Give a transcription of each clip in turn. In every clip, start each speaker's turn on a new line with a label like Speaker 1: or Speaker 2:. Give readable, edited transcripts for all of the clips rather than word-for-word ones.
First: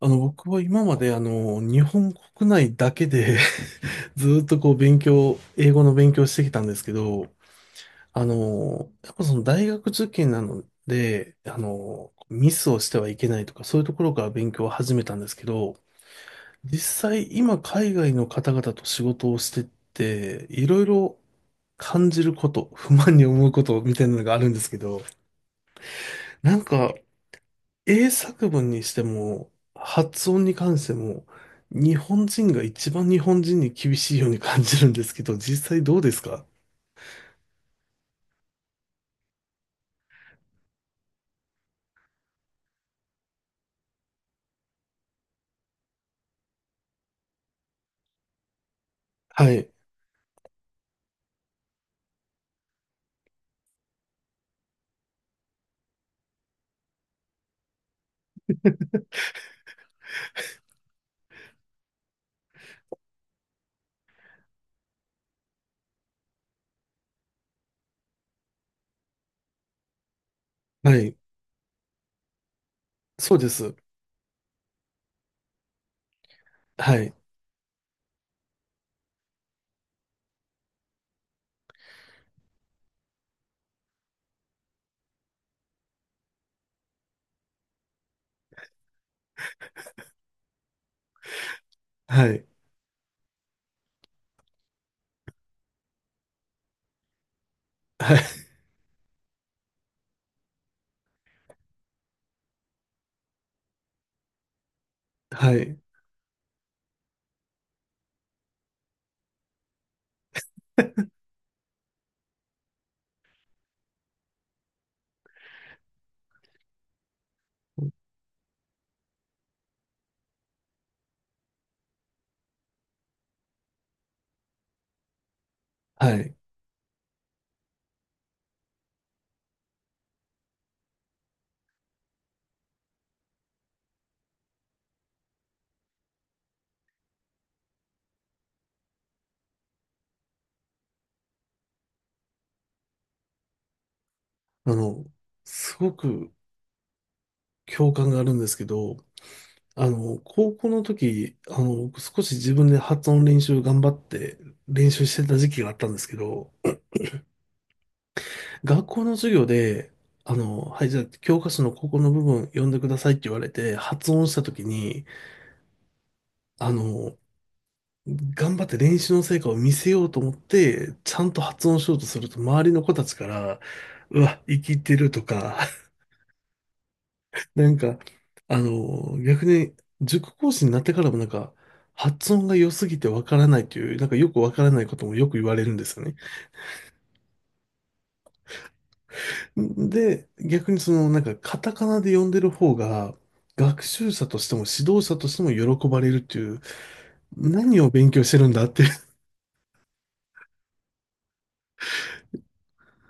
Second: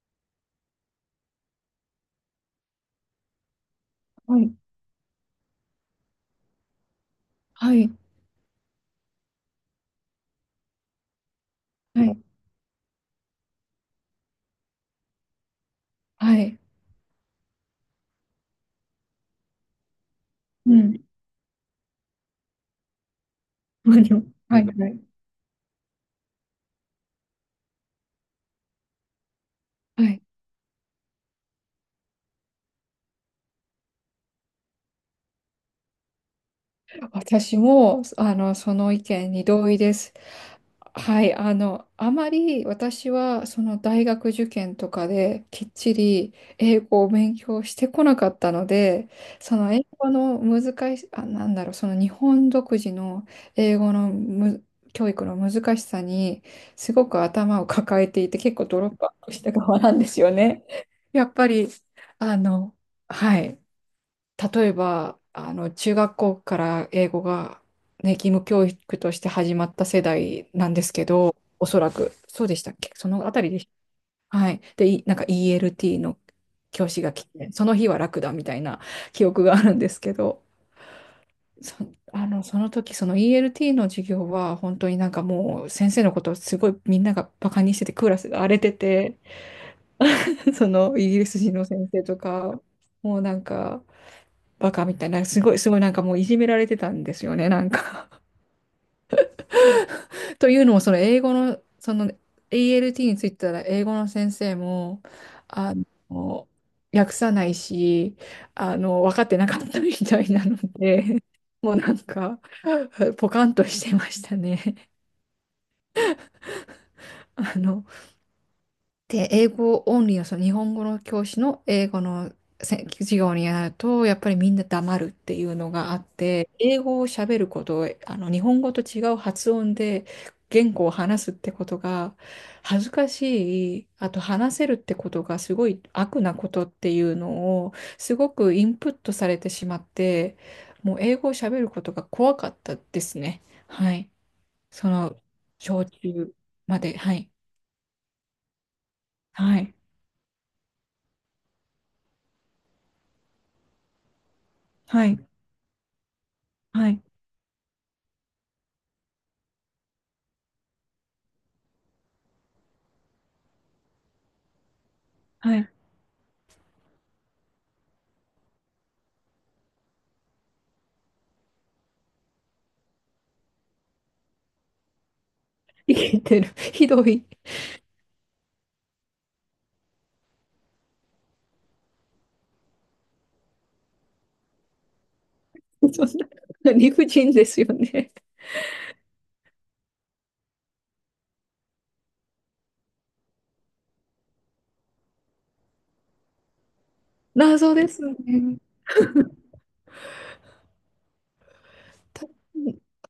Speaker 1: 僕は今まで日本国内だけで ず
Speaker 2: は
Speaker 1: ーっ
Speaker 2: い、
Speaker 1: とこう英語の勉強してきたんですけど、
Speaker 2: はい、
Speaker 1: やっぱその大学受験なので、
Speaker 2: はい、
Speaker 1: ミスをしてはいけないとか、そういうところから勉強を始めたんですけど、
Speaker 2: はい、
Speaker 1: 実際今海外の方々と仕事をしてって、い
Speaker 2: う
Speaker 1: ろい
Speaker 2: ん、
Speaker 1: ろ感じること、不満に思うことみたい
Speaker 2: 何
Speaker 1: な
Speaker 2: を
Speaker 1: のがあるん
Speaker 2: は
Speaker 1: で
Speaker 2: い、
Speaker 1: すけ
Speaker 2: はい、
Speaker 1: ど、なんか英作文にしても、
Speaker 2: はい。
Speaker 1: 発音に関しても、日本人が一番日本人に厳しいように感じるんですけど、実際どうですか？
Speaker 2: 私も、その意見に同意です。はい、あまり私は、その大学受験とかできっちり英語を勉強してこなかったので、
Speaker 1: は
Speaker 2: そ
Speaker 1: い。
Speaker 2: の英語の難し、その日本独自の英語のむ、教育の難しさに、すごく頭を抱えていて、結構ドロップアウトした側なんですよね。やっぱり、あの、はい。例えば、中学校から英語が、ね、義務教育として始まった世代なんです
Speaker 1: は
Speaker 2: け
Speaker 1: い。
Speaker 2: ど、おそらく、そうでしたっけそのあ
Speaker 1: そう
Speaker 2: た
Speaker 1: で
Speaker 2: りでし
Speaker 1: す。
Speaker 2: た。はい。で、いなんか ELT の教
Speaker 1: は
Speaker 2: 師が
Speaker 1: い。
Speaker 2: 来て、その日は楽だみたいな記憶があるんですけど、そ、その時、その ELT の授業は、本当にもう、先生のことをすごいみんながバカにしてて、クラスが荒れてて、そのイギリス人の先生と
Speaker 1: はい。
Speaker 2: か、もうバカみたいな、すごい、すごいもういじめられてたんですよね、
Speaker 1: はい。
Speaker 2: というのも、その英語の、その ALT についてたら、英語の先生も、
Speaker 1: は
Speaker 2: あ
Speaker 1: い。
Speaker 2: の、訳さないし、分かってなかったみたいなので、もうポカンとしてましたね。あの、で、英語オンリーの、その日本語の教師の英語の授業になると、やっぱりみんな黙るっていうのがあっ
Speaker 1: はい。
Speaker 2: て、英語を喋ること、日本語と違う発音で言語を話すってことが恥ずかしい、あと話せるってことがすごい悪なことっていうのを、すごくインプットされてしまって、もう英語を喋ることが怖かったですね。はい。
Speaker 1: あ
Speaker 2: そ
Speaker 1: の、
Speaker 2: の、
Speaker 1: す
Speaker 2: 小
Speaker 1: ごく
Speaker 2: 中まで。はい。
Speaker 1: 共感があるんですけど、
Speaker 2: はい。
Speaker 1: 高校の時、少し自分で発音練習頑張って練
Speaker 2: は
Speaker 1: 習し
Speaker 2: い。
Speaker 1: てた時期があったんですけど、
Speaker 2: はい。
Speaker 1: 学校の授業で、はい、じゃあ、教科書のここの部分読んでくださいって言われて、発音したときに、
Speaker 2: はい。
Speaker 1: あの、頑張って練習の成果を見せようと思って、ちゃんと発音しようとすると、周りの子たちから、うわ、生きてるとか、
Speaker 2: 生きてる。ひどい。
Speaker 1: なんか、逆に、塾講師になってからもなんか、発音が良すぎてわからないという、なんかよくわからないこともよく言われるんです
Speaker 2: そ
Speaker 1: よ
Speaker 2: ん
Speaker 1: ね。
Speaker 2: な理不尽ですよね。
Speaker 1: で、逆にその、なんか、カタカナで読んでる方が、学習者としても指導者としても喜ばれるっていう、
Speaker 2: 謎
Speaker 1: 何
Speaker 2: で
Speaker 1: を
Speaker 2: す
Speaker 1: 勉強してるん
Speaker 2: ね。
Speaker 1: だっていう。
Speaker 2: た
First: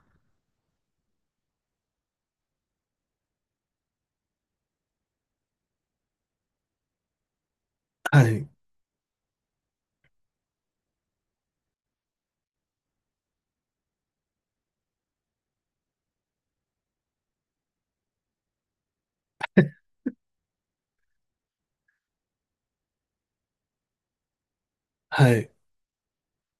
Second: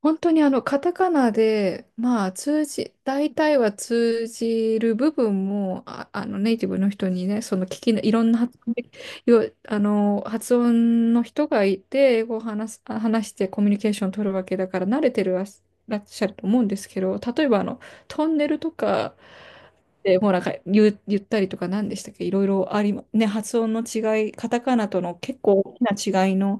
Speaker 2: 本当にカタカナで、まあ、大体は通じる部分も、ネイティブの人にね、その聞きの、いろ
Speaker 1: は
Speaker 2: んな
Speaker 1: い。
Speaker 2: 発音で、よ、あの、発音の人がいて、英語を話す、あ話してコミュニケーションを取るわけだから、慣れてるらっしゃると思うんですけど、例えばトンネルとか、で、もう言ったりとか何でしたっけ、いろいろありま、ね、発音の違い、カタカナとの
Speaker 1: は
Speaker 2: 結
Speaker 1: い。
Speaker 2: 構大きな違いの、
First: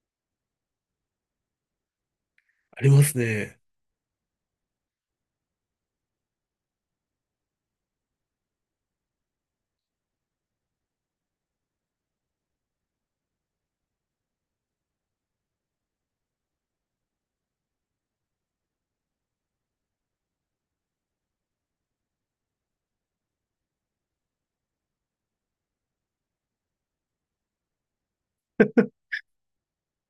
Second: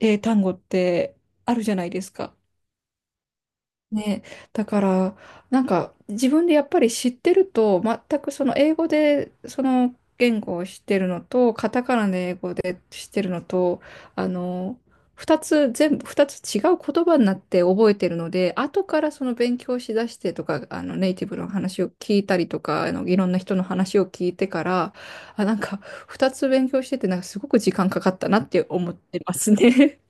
Speaker 2: 単語ってあるじゃないですか。
Speaker 1: ありますね。
Speaker 2: ね、だから自分でやっぱり知ってると全くその英語でその言語を知ってるのとカタカナで英語で知ってるのとあの2つ全部2つ違う言葉になって覚えてるので、後からその勉強しだしてとかネイティブの話を聞いたりとかいろんな人の話を聞いてから、あなんか2つ勉強しててすごく時間かかったなって思ってますね。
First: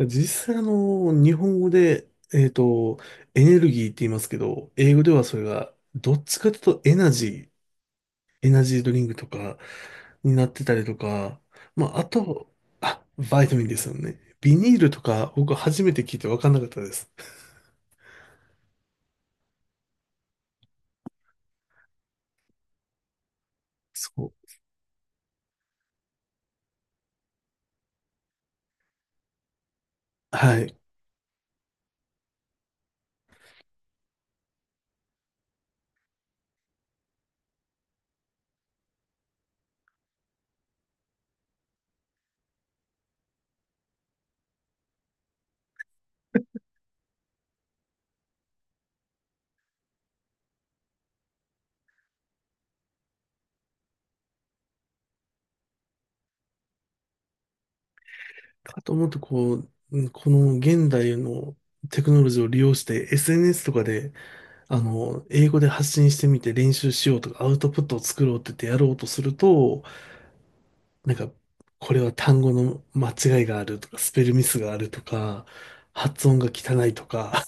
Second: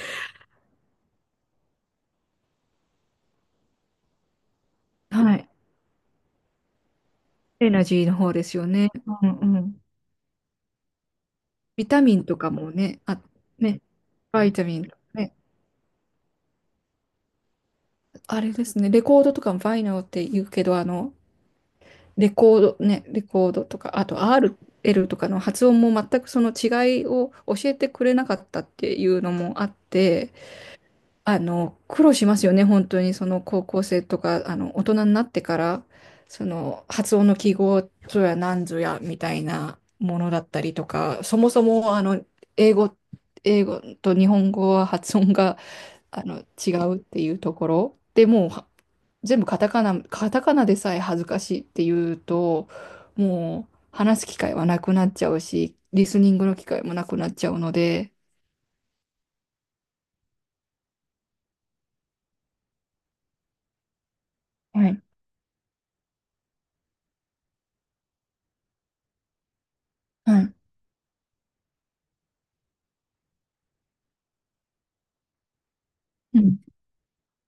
Speaker 1: 実際、日本語で、エネルギーって言いますけど、英語で はそ
Speaker 2: は
Speaker 1: れ
Speaker 2: い。
Speaker 1: が、どっちかというとエナジ
Speaker 2: エナジーの方で
Speaker 1: ー、エ
Speaker 2: す
Speaker 1: ナ
Speaker 2: よ
Speaker 1: ジー
Speaker 2: ね。
Speaker 1: ドリンク
Speaker 2: う
Speaker 1: と
Speaker 2: ん
Speaker 1: か
Speaker 2: うん、
Speaker 1: になってたりとか、
Speaker 2: ビ
Speaker 1: まあ、
Speaker 2: タ
Speaker 1: あ
Speaker 2: ミンとか
Speaker 1: と、
Speaker 2: もね、
Speaker 1: あ、
Speaker 2: あ、
Speaker 1: バイタミンで
Speaker 2: ね、
Speaker 1: すよね。
Speaker 2: バイ
Speaker 1: ビ
Speaker 2: タ
Speaker 1: ニ
Speaker 2: ミ
Speaker 1: ー
Speaker 2: ン、
Speaker 1: ルとか、
Speaker 2: ね、
Speaker 1: 僕初めて聞いて分かんなかったです。
Speaker 2: あれですね、レコードとかもファイナルって言うけど、レコード、ね、レコードとか、あと
Speaker 1: そ
Speaker 2: RL とかの発音も全くその違いを教えてくれなかったっていうのもあって、
Speaker 1: う。はい。
Speaker 2: 苦労しますよね、本当に、その高校生とか、大人になってから、その発音の記号ぞやなんぞやみたいなものだったりとか、そもそも、英語、英語と日本語は発音が、あの、違うっていうところ。でもう、全部カタカナ、カタカナでさえ恥ずかしいっていうと、もう、話す機会はなくなっちゃうし、リスニングの機会もなくなっちゃうので、
Speaker 1: かと思うと、こう、うんこの現代のテクノロジーを利用して SNS とかで、
Speaker 2: はい、
Speaker 1: 英語で発信してみて練習しようとか、アウトプットを作ろうって言ってやろうとすると、
Speaker 2: はい。
Speaker 1: なんか、これは単語の間違いがあるとか、スペルミスがあるとか、発音
Speaker 2: う
Speaker 1: が
Speaker 2: ん。
Speaker 1: 汚いとか、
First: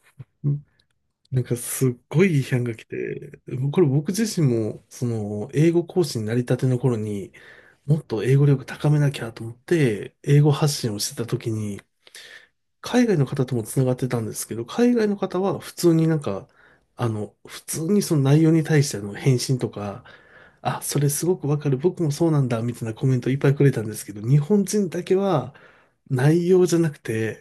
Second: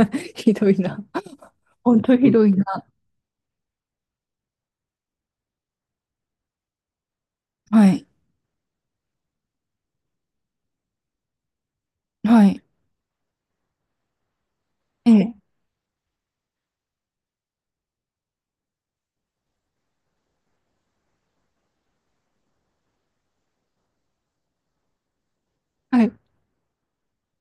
Speaker 1: う
Speaker 2: ひ
Speaker 1: ん
Speaker 2: どいな。
Speaker 1: なんかすっ
Speaker 2: 本当と
Speaker 1: ごい
Speaker 2: ひ
Speaker 1: 批
Speaker 2: どい
Speaker 1: 判が
Speaker 2: な。
Speaker 1: 来て、これ僕自身も、その、英語講師になりたての頃に、
Speaker 2: は
Speaker 1: もっ
Speaker 2: い。
Speaker 1: と英語力高めなきゃと思って、英語発信をしてた時に、
Speaker 2: はい。
Speaker 1: 海外の方ともつながってたんですけど、海外
Speaker 2: え
Speaker 1: の
Speaker 2: え。
Speaker 1: 方は普通になんか、普通にその内容に対しての返信とか、あ、それすごくわかる、僕もそうなんだ、みたいなコメントいっぱいくれたんですけど、日本人だけは
Speaker 2: はい。
Speaker 1: 内容じゃなくて、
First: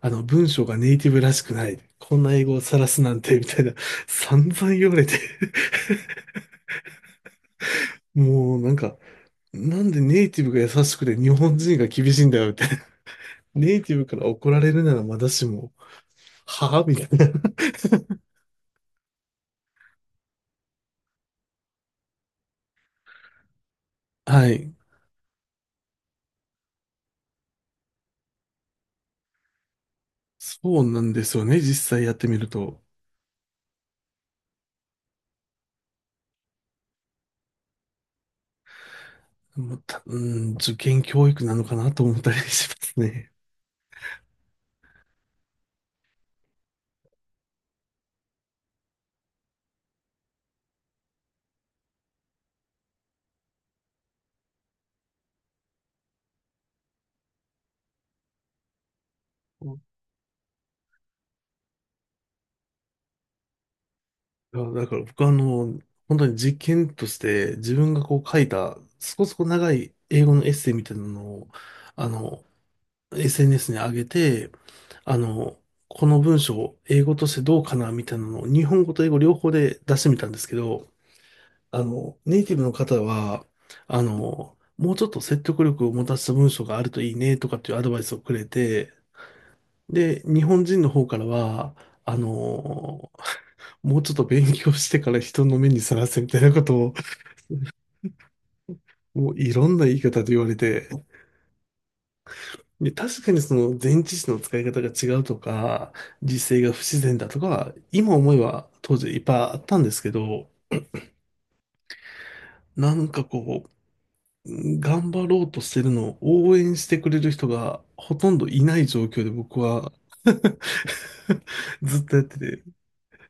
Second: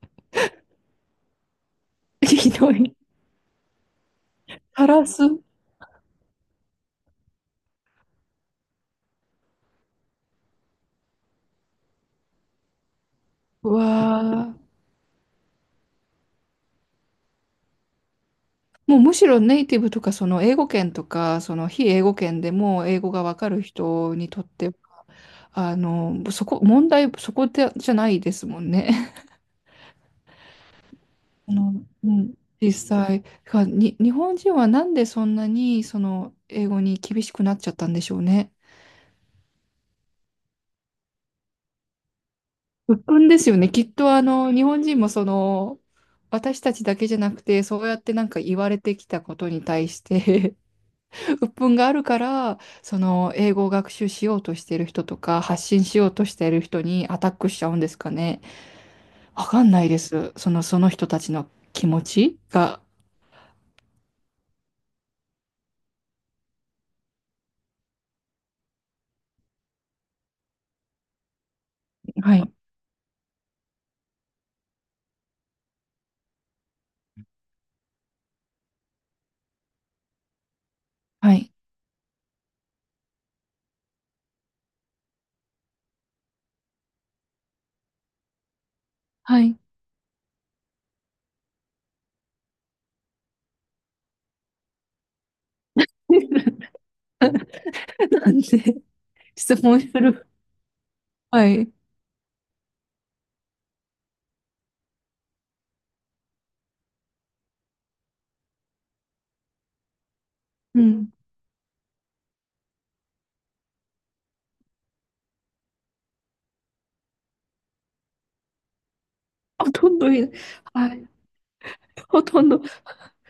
Speaker 1: 文章がネイティブらしくない、こん な英
Speaker 2: ひ
Speaker 1: 語を
Speaker 2: ど
Speaker 1: 晒
Speaker 2: い。
Speaker 1: すなんて、みたいな、散々
Speaker 2: タ
Speaker 1: 言われ
Speaker 2: ラ
Speaker 1: て、
Speaker 2: ス
Speaker 1: もうなんか、なんでネイティブが優しくて日本人が厳しいんだよって、ネイティブから怒
Speaker 2: は、
Speaker 1: られるならまだしも、はぁみたいな。
Speaker 2: もうむしろネイティブとか、その英語圏とか、その非英語圏でも英語がわかる人にとっ
Speaker 1: は
Speaker 2: て
Speaker 1: い。
Speaker 2: は、そこでじゃないですもんね。
Speaker 1: そうなんですよ
Speaker 2: あ
Speaker 1: ね。
Speaker 2: の、
Speaker 1: 実際
Speaker 2: う
Speaker 1: やって
Speaker 2: ん。
Speaker 1: みる
Speaker 2: 実
Speaker 1: と。
Speaker 2: 際、日本人はなんでそんなにその英語に厳しくなっちゃったんでしょうね。
Speaker 1: また、うん、受験教育なのかなと思ったりします
Speaker 2: 鬱憤
Speaker 1: ね。
Speaker 2: ですよね。きっと日本人もその、私たちだけじゃなくて、そうやって言われてきたことに対して 鬱憤があるから、その、英語を学習しようとしてる人とか、発信しようとしてる人にアタックしちゃうんですかね。わかん
Speaker 1: い
Speaker 2: ないです。その人たちの気持ちが。
Speaker 1: やだから僕はあの、本当に実験として自分がこう書いた、そこそこ長い英語のエッセイみたいなのを、あ
Speaker 2: は
Speaker 1: の、
Speaker 2: い。
Speaker 1: SNS に上げて、あの、この文章を英語としてどうかなみたいなのを日本語と英語両方で出してみたんですけど、
Speaker 2: はい。
Speaker 1: ネイティブの方は、もうちょっと説得力を持たせた文章があるといいねとかっていうアドバイスをくれて、
Speaker 2: はい。
Speaker 1: で、日本人の方からは、あの、もうちょっと勉強してから人の目にさらせみたいなことを、
Speaker 2: なんで、
Speaker 1: もうい
Speaker 2: 質
Speaker 1: ろん
Speaker 2: 問
Speaker 1: な
Speaker 2: す
Speaker 1: 言い方
Speaker 2: る。
Speaker 1: で言われて、
Speaker 2: はい。
Speaker 1: で、確かにその前置詞の使い方が違うとか、実勢が不自然だとか、今思えば当時いっぱいあったんですけど、
Speaker 2: うん。
Speaker 1: なんかこう、頑張ろうとしてるのを応援してくれる人がほとんどいない状況で僕
Speaker 2: ほと
Speaker 1: は
Speaker 2: んどい、はい。
Speaker 1: ずっとや
Speaker 2: ほ
Speaker 1: って
Speaker 2: とんど、
Speaker 1: て、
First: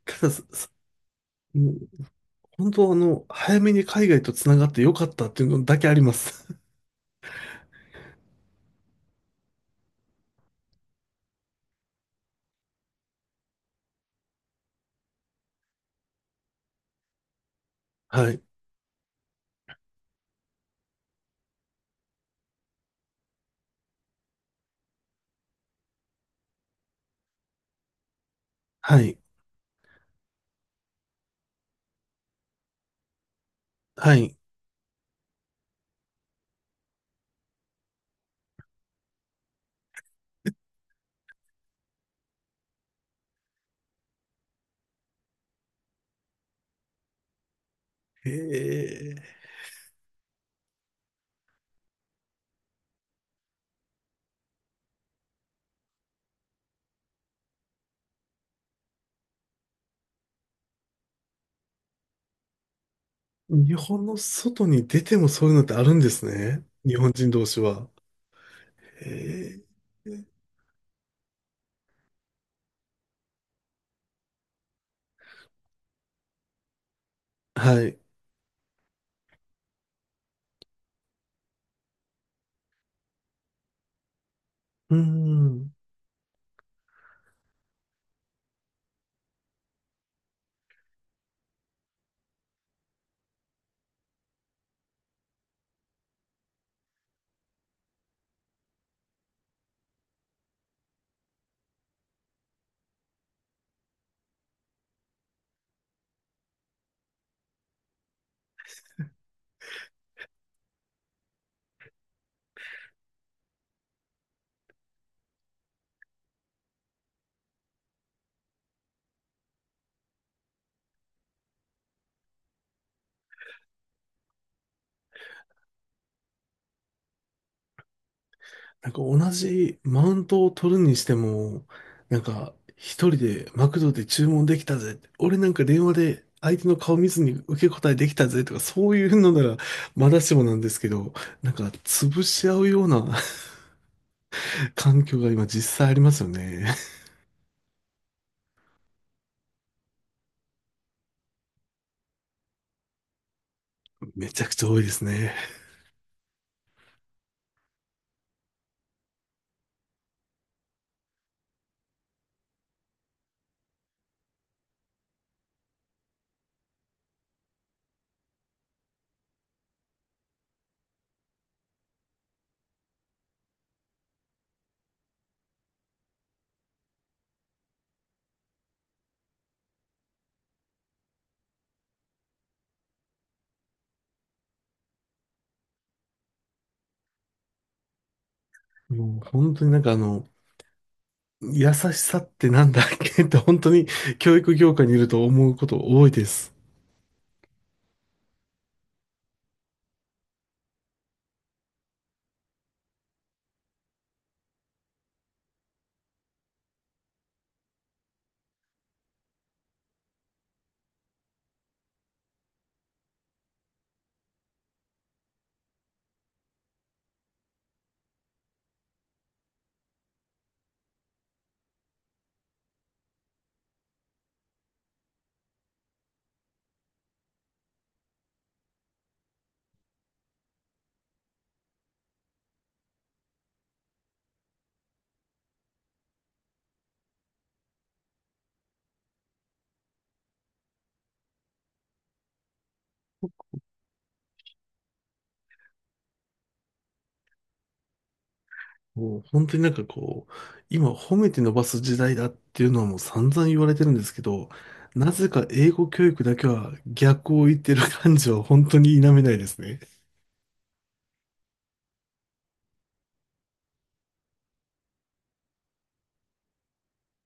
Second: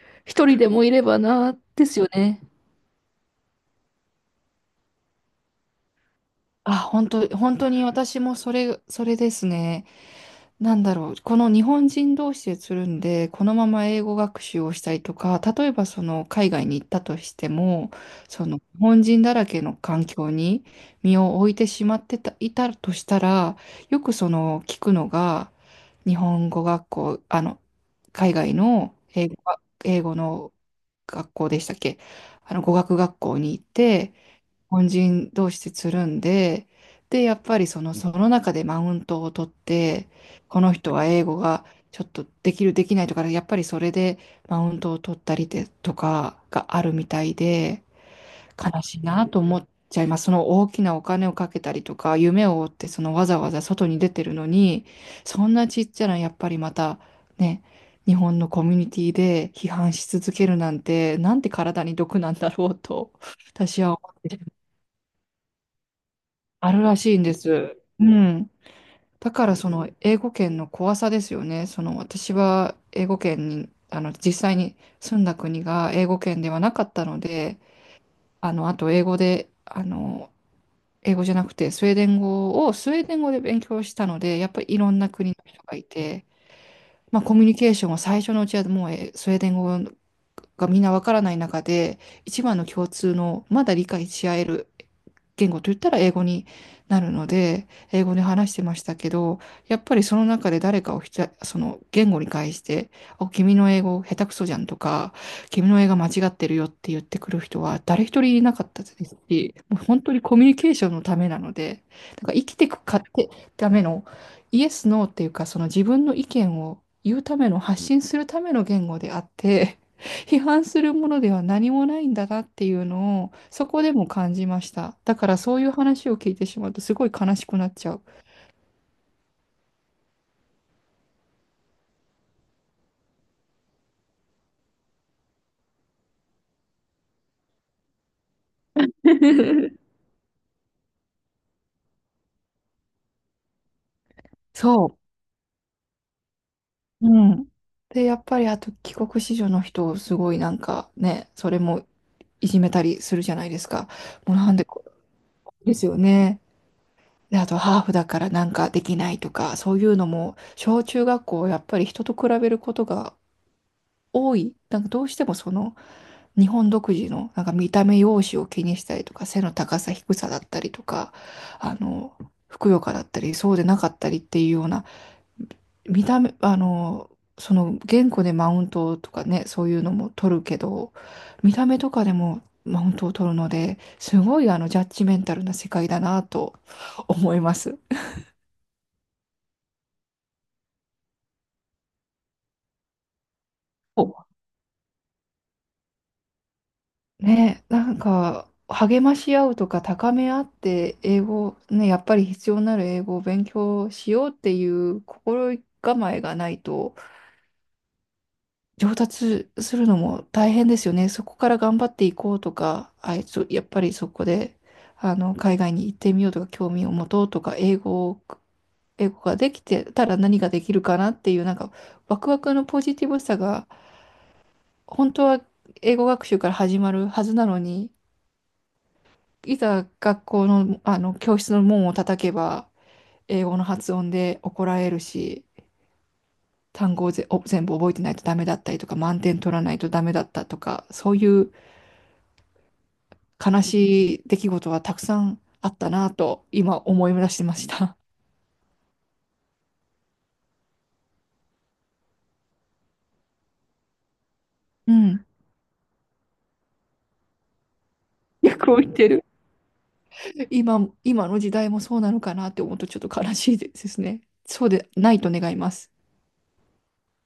Speaker 1: ただ、さ
Speaker 2: 一人で
Speaker 1: さ
Speaker 2: もいればな、
Speaker 1: も
Speaker 2: で
Speaker 1: う
Speaker 2: すよね。
Speaker 1: 本当あの、早めに海外とつながってよかったっていうのだけあります。
Speaker 2: あ、本当、本当に私もそれ、それですね。なんだろう。この日本人同士でつるんで、このまま英語学習をしたりとか、例えばその海外に行ったとしても、
Speaker 1: はい。
Speaker 2: その日本人だらけの環境に身を置いてしまってた、いたとしたら、よくその聞くのが、日本語学校、海外の
Speaker 1: はい。
Speaker 2: 英語が、英語の学校でしたっけ、語学学校に行って、日
Speaker 1: はい。
Speaker 2: 本人同士でつるんで、で、やっぱりその中でマウントを取って、この人は英語がちょっとできる、できないとか、やっぱりそれでマウントを取ったりでとかがあるみたいで、悲しいなと
Speaker 1: え
Speaker 2: 思っちゃいます。その大きなお金をかけたりとか、夢を追って、そのわざわざ外に出てるのに、そんなちっちゃな、やっぱりまた、ね、日本のコミュニティで批判し続けるなんて、なんて体に毒なんだろうと、
Speaker 1: ー、日
Speaker 2: 私は
Speaker 1: 本
Speaker 2: 思
Speaker 1: の
Speaker 2: う。
Speaker 1: 外に出てもそういうのってあるんですね。
Speaker 2: ある
Speaker 1: 日
Speaker 2: ら
Speaker 1: 本
Speaker 2: しいん
Speaker 1: 人
Speaker 2: で
Speaker 1: 同士
Speaker 2: す。
Speaker 1: は。
Speaker 2: うん。だから
Speaker 1: え
Speaker 2: その英
Speaker 1: ー、
Speaker 2: 語圏の怖さですよね。その私は英語圏に、実際に住んだ国が英語圏ではなかったので、
Speaker 1: はい。う
Speaker 2: あの、あと英語で、英語じゃなくてスウェーデン語をスウェーデン語で勉強したので、やっぱりいろ
Speaker 1: ー
Speaker 2: んな国の人
Speaker 1: ん。
Speaker 2: がいて、まあ、コミュニケーションは最初のうちはもう、スウェーデン語がみんなわからない中で、一番の共通のまだ理解し合える言語といったら英語になるので、英語で話してましたけど、やっぱりその中で誰かをひた、その言語に返して、お、君の英語下手くそじゃんとか、君の英語間違ってるよって言ってくる人は誰一人いなかったですし、もう本当にコミュニケーションのためなので、生きていくかってためのイエス、ノーっていうか、その自分の意見を言うための、発信するための言語であって、批判するものでは何もないんだなっていうのを、そこでも感じました。だからそういう話を聞いてしまうと、すごい悲しくなっちゃう。
Speaker 1: なんか同じマウントを取るにしても、なんか一人でマクドで注文できたぜって、俺なんか電話で相手の顔見ずに受け答えできたぜとかそういうのなら まだしもなんですけど、なんか潰し合うような
Speaker 2: そ
Speaker 1: 環境が今実際ありますよね。
Speaker 2: う。うん。で、やっぱりあと帰国子女の人をすごいね、それもいじめたりするじゃないですか。
Speaker 1: め
Speaker 2: もう
Speaker 1: ちゃ
Speaker 2: な
Speaker 1: く
Speaker 2: ん
Speaker 1: ち
Speaker 2: で
Speaker 1: ゃ多い
Speaker 2: こ、
Speaker 1: ですね。
Speaker 2: ですよね。で、あとハーフだからできないとか、そういうのも、小中学校、やっぱり人と比べることが多い。どうしてもその、日本独自の、見た目、容姿を気にしたりとか、背の高さ、低さだったりとか、あの、ふくよかだったり、そうでなかったりっていうような、見た目、その言語でマウントとかね、そういうのも取るけど、見た目とかでもマウントを取るので、すごいジャッジメンタルな世界だなと思います。
Speaker 1: もう本当になんか優しさってなんだっけって本当に教育業界にいると思うこと多いです。
Speaker 2: ね、励まし合うとか、高め合って、英語、ね、やっぱり必要なる英語を勉強しようっていう心構えがないと、上達するのも大変ですよね。そこから頑張っていこうとか、あいつ、やっぱりそこで、海外に行ってみようとか、興味を持とうとか、英語ができてたら何ができるかなっていう、ワクワクのポジティブさが、本当は英語学習から始まるはずなのに、いざ学校の、あの教室の門を叩けば英語の発音で怒られるし、単語を全部覚えてないとダメだったりとか、満点取らないとダメだったとか、そういう悲しい出来事はたくさんあったなと今思い出してました。
Speaker 1: もう本当になんかこう、今褒めて伸ばす時代だっていうのはもう散々言われてるんですけど、
Speaker 2: う
Speaker 1: な
Speaker 2: ん。
Speaker 1: ぜか英語教育だけは逆を言ってる感じは本
Speaker 2: 逆を
Speaker 1: 当
Speaker 2: 言
Speaker 1: に
Speaker 2: っ
Speaker 1: 否
Speaker 2: て
Speaker 1: め
Speaker 2: る。
Speaker 1: ないですね。
Speaker 2: 今、今の時代もそうなのかなって思うとちょっと悲しいですね。そうでないと願います。